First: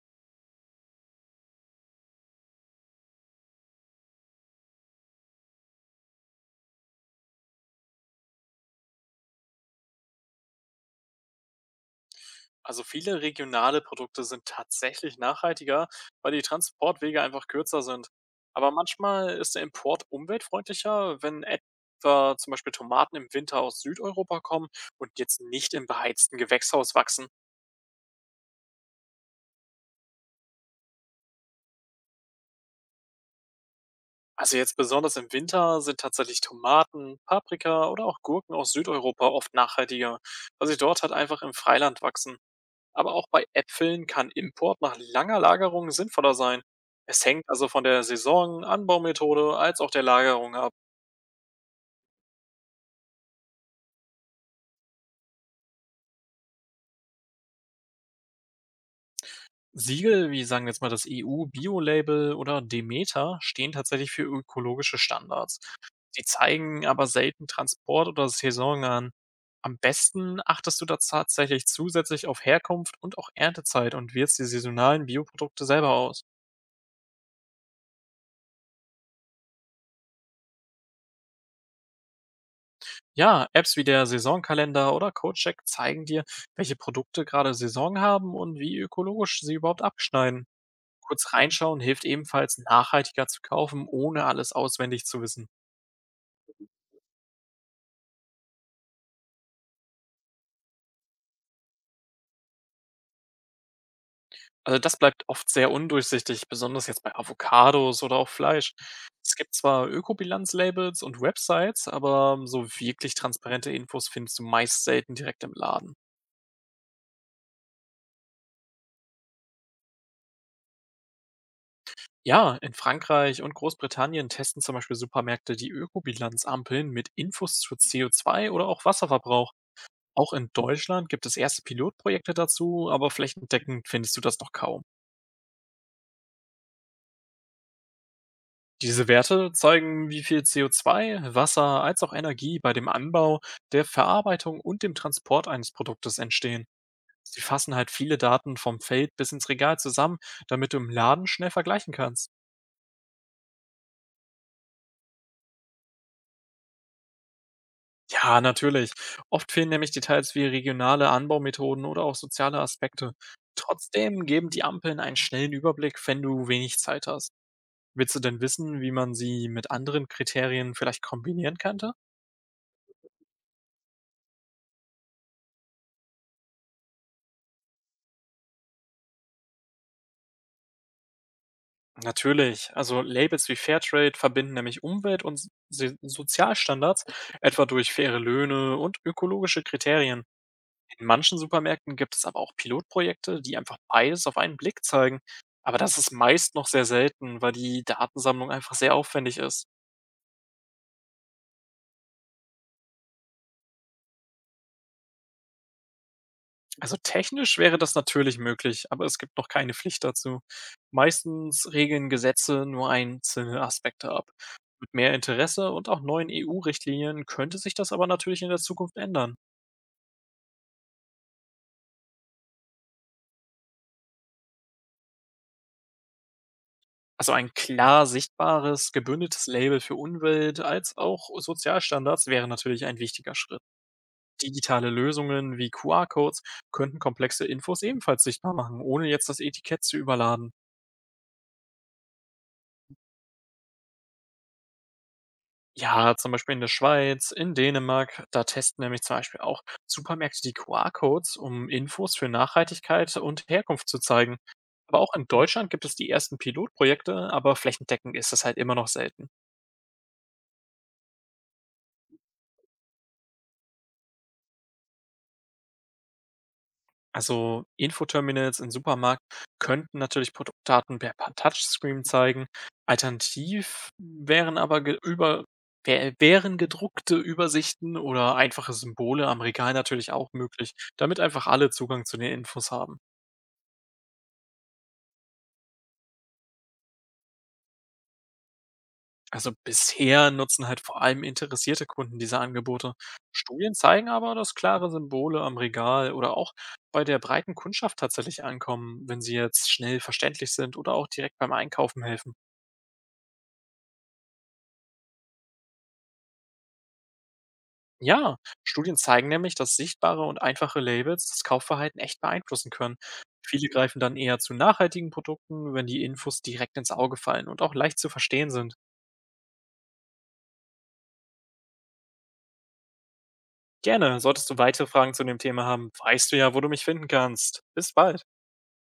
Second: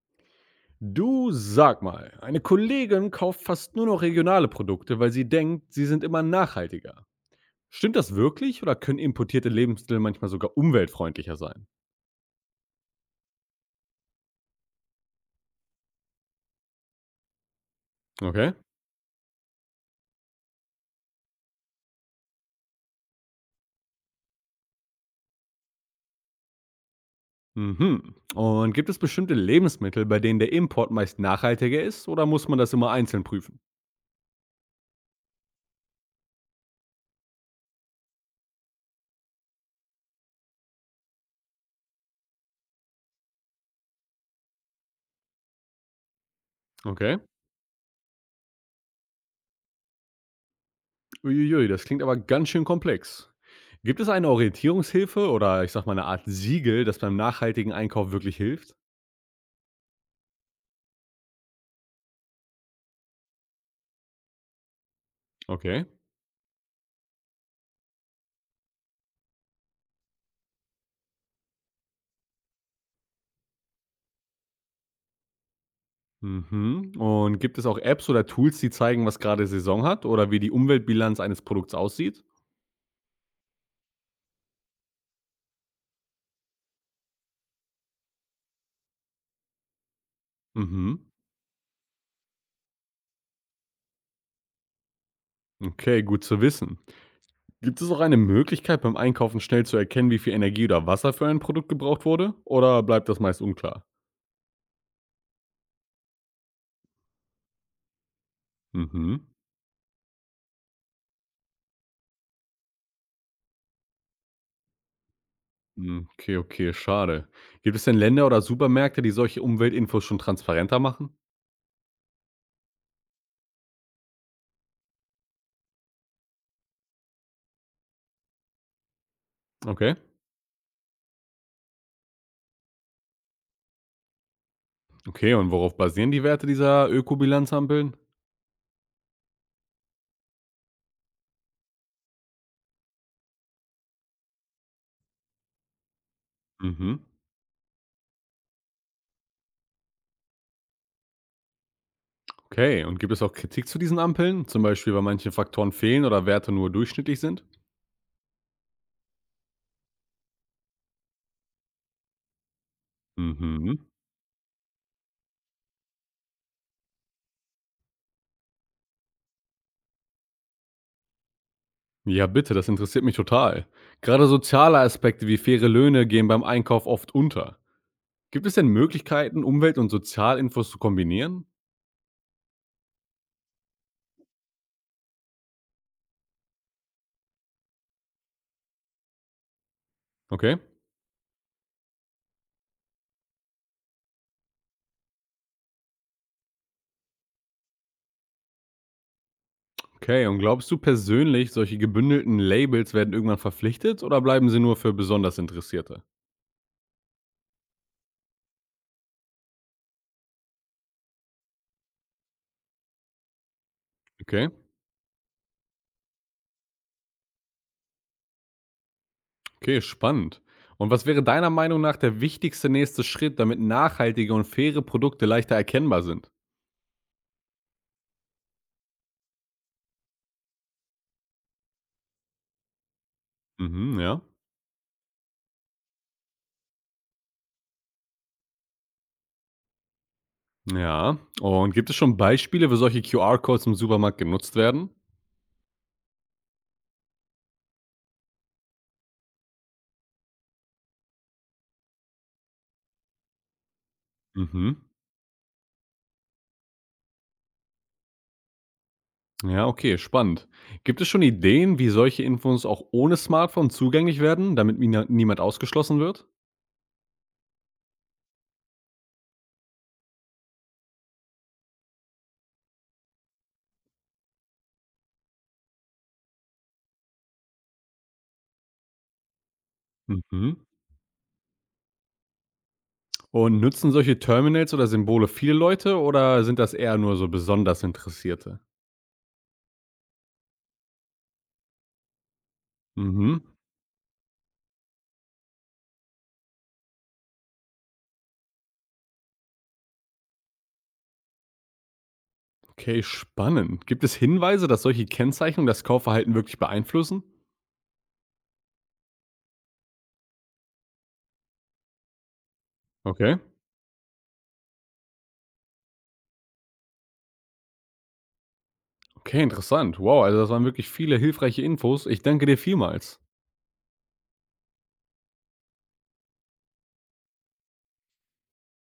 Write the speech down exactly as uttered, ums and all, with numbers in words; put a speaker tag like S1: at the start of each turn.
S1: Du, sag mal, eine Kollegin kauft fast nur noch regionale Produkte, weil sie denkt, sie sind immer nachhaltiger. Stimmt das wirklich oder können importierte Lebensmittel manchmal sogar umweltfreundlicher sein?
S2: Also viele regionale Produkte sind tatsächlich nachhaltiger, weil die Transportwege einfach kürzer sind.
S1: Okay.
S2: Aber manchmal ist der Import umweltfreundlicher, wenn etwa zum Beispiel Tomaten im Winter aus Südeuropa kommen und jetzt nicht im beheizten Gewächshaus wachsen.
S1: Mhm. Und gibt es bestimmte Lebensmittel, bei denen der Import meist nachhaltiger ist oder muss man das immer einzeln prüfen?
S2: Also jetzt besonders im Winter sind tatsächlich Tomaten, Paprika oder auch Gurken aus Südeuropa oft nachhaltiger, weil sie dort halt einfach im Freiland wachsen. Aber auch bei Äpfeln kann Import nach langer Lagerung sinnvoller sein.
S1: Okay.
S2: Es hängt also von der Saison, Anbaumethode als auch der Lagerung ab.
S1: Uiuiui, das klingt aber ganz schön komplex. Gibt es eine Orientierungshilfe oder, ich sag mal, eine Art Siegel, das beim nachhaltigen Einkauf wirklich hilft?
S2: Siegel wie sagen wir jetzt mal das E U-Bio-Label oder Demeter stehen tatsächlich für ökologische Standards.
S1: Okay.
S2: Sie zeigen aber selten Transport oder Saison an. Am besten achtest du da tatsächlich zusätzlich auf Herkunft und auch Erntezeit und wählst die saisonalen Bioprodukte selber aus.
S1: Mhm. Und gibt es auch Apps oder Tools, die zeigen, was gerade Saison hat oder wie die Umweltbilanz eines Produkts aussieht?
S2: Ja, Apps wie der Saisonkalender oder CodeCheck zeigen dir, welche Produkte gerade Saison haben und wie ökologisch sie überhaupt abschneiden.
S1: Mhm.
S2: Kurz reinschauen hilft ebenfalls, nachhaltiger zu kaufen, ohne alles auswendig zu wissen.
S1: Okay, gut zu wissen. Gibt es auch eine Möglichkeit, beim Einkaufen schnell zu erkennen, wie viel Energie oder Wasser für ein Produkt gebraucht wurde? Oder bleibt das meist unklar?
S2: Also das bleibt oft sehr undurchsichtig, besonders jetzt bei Avocados oder auch Fleisch.
S1: Mhm.
S2: Es gibt zwar Ökobilanzlabels und Websites, aber so wirklich transparente Infos findest du meist selten direkt im Laden.
S1: Mm, okay, okay, schade. Gibt es denn Länder oder Supermärkte, die solche Umweltinfos schon transparenter machen?
S2: Ja, in Frankreich und Großbritannien testen zum Beispiel Supermärkte die Ökobilanzampeln mit Infos zu C O zwei oder auch Wasserverbrauch.
S1: Okay.
S2: Auch in Deutschland gibt es erste Pilotprojekte dazu, aber flächendeckend findest du das noch kaum.
S1: Okay, und worauf basieren die Werte dieser Ökobilanzampeln?
S2: Diese Werte zeigen, wie viel C O zwei, Wasser als auch Energie bei dem Anbau, der Verarbeitung und dem Transport eines Produktes entstehen.
S1: Mhm.
S2: Sie fassen halt viele Daten vom Feld bis ins Regal zusammen, damit du im Laden schnell vergleichen kannst.
S1: Okay, und gibt es auch Kritik zu diesen Ampeln? Zum Beispiel, weil manche Faktoren fehlen oder Werte nur durchschnittlich sind?
S2: Ja, natürlich. Oft fehlen nämlich Details wie regionale Anbaumethoden oder auch soziale Aspekte.
S1: Mhm.
S2: Trotzdem geben die Ampeln einen schnellen Überblick, wenn du wenig Zeit hast. Willst du denn wissen, wie man sie mit anderen Kriterien vielleicht kombinieren könnte?
S1: Ja, bitte, das interessiert mich total. Gerade soziale Aspekte wie faire Löhne gehen beim Einkauf oft unter. Gibt es denn Möglichkeiten, Umwelt- und Sozialinfos zu kombinieren?
S2: Natürlich. Also Labels wie Fairtrade verbinden nämlich Umwelt- und Se- Sozialstandards, etwa durch faire Löhne und ökologische Kriterien.
S1: Okay.
S2: In manchen Supermärkten gibt es aber auch Pilotprojekte, die einfach beides auf einen Blick zeigen. Aber das ist meist noch sehr selten, weil die Datensammlung einfach sehr aufwendig ist.
S1: Okay, und glaubst du persönlich, solche gebündelten Labels werden irgendwann verpflichtet oder bleiben sie nur für besonders Interessierte?
S2: Also technisch wäre das natürlich möglich, aber es gibt noch keine Pflicht dazu. Meistens regeln Gesetze nur einzelne Aspekte ab.
S1: Okay,
S2: Mit mehr Interesse und auch neuen E U-Richtlinien könnte sich das aber natürlich in der Zukunft ändern.
S1: okay, spannend. Und was wäre deiner Meinung nach der wichtigste nächste Schritt, damit nachhaltige und faire Produkte leichter erkennbar sind?
S2: Also ein klar sichtbares, gebündeltes Label für Umwelt als auch Sozialstandards wäre natürlich ein wichtiger Schritt.
S1: Mhm, ja.
S2: Digitale Lösungen wie Q R-Codes könnten komplexe Infos ebenfalls sichtbar machen, ohne jetzt das Etikett zu überladen.
S1: Ja. Und gibt es schon Beispiele, wo solche Q R-Codes im Supermarkt genutzt werden?
S2: Ja, zum Beispiel in der Schweiz, in Dänemark, da testen nämlich zum Beispiel auch Supermärkte die Q R-Codes, um Infos für Nachhaltigkeit und Herkunft zu zeigen.
S1: Mhm.
S2: Aber auch in Deutschland gibt es die ersten Pilotprojekte, aber flächendeckend ist das halt immer noch selten.
S1: Ja, okay, spannend. Gibt es schon Ideen, wie solche Infos auch ohne Smartphone zugänglich werden, damit mina- niemand ausgeschlossen wird?
S2: Also Infoterminals im Supermarkt könnten natürlich Produktdaten per Pa- Touchscreen zeigen. Alternativ wären aber ge über wär- wären gedruckte Übersichten oder einfache Symbole am Regal natürlich auch
S1: Mhm.
S2: möglich, damit einfach alle Zugang zu den Infos haben.
S1: Und nutzen solche Terminals oder Symbole viele Leute oder sind das eher nur so besonders Interessierte?
S2: Also bisher nutzen halt vor allem interessierte Kunden diese Angebote.
S1: Mhm.
S2: Studien zeigen aber, dass klare Symbole am Regal oder auch bei der breiten Kundschaft tatsächlich ankommen, wenn sie jetzt schnell verständlich sind oder auch direkt beim Einkaufen helfen.
S1: Okay, spannend. Gibt es Hinweise, dass solche Kennzeichnungen das Kaufverhalten wirklich beeinflussen?
S2: Ja, Studien zeigen nämlich, dass sichtbare und einfache Labels das Kaufverhalten echt beeinflussen können.
S1: Okay.
S2: Viele greifen dann eher zu nachhaltigen Produkten, wenn die Infos direkt ins Auge fallen und auch leicht zu verstehen sind.
S1: Okay, interessant. Wow, also das waren wirklich viele hilfreiche Infos. Ich danke dir vielmals.
S2: Gerne, solltest du weitere Fragen zu dem Thema haben, weißt du ja, wo du mich finden kannst. Bis bald.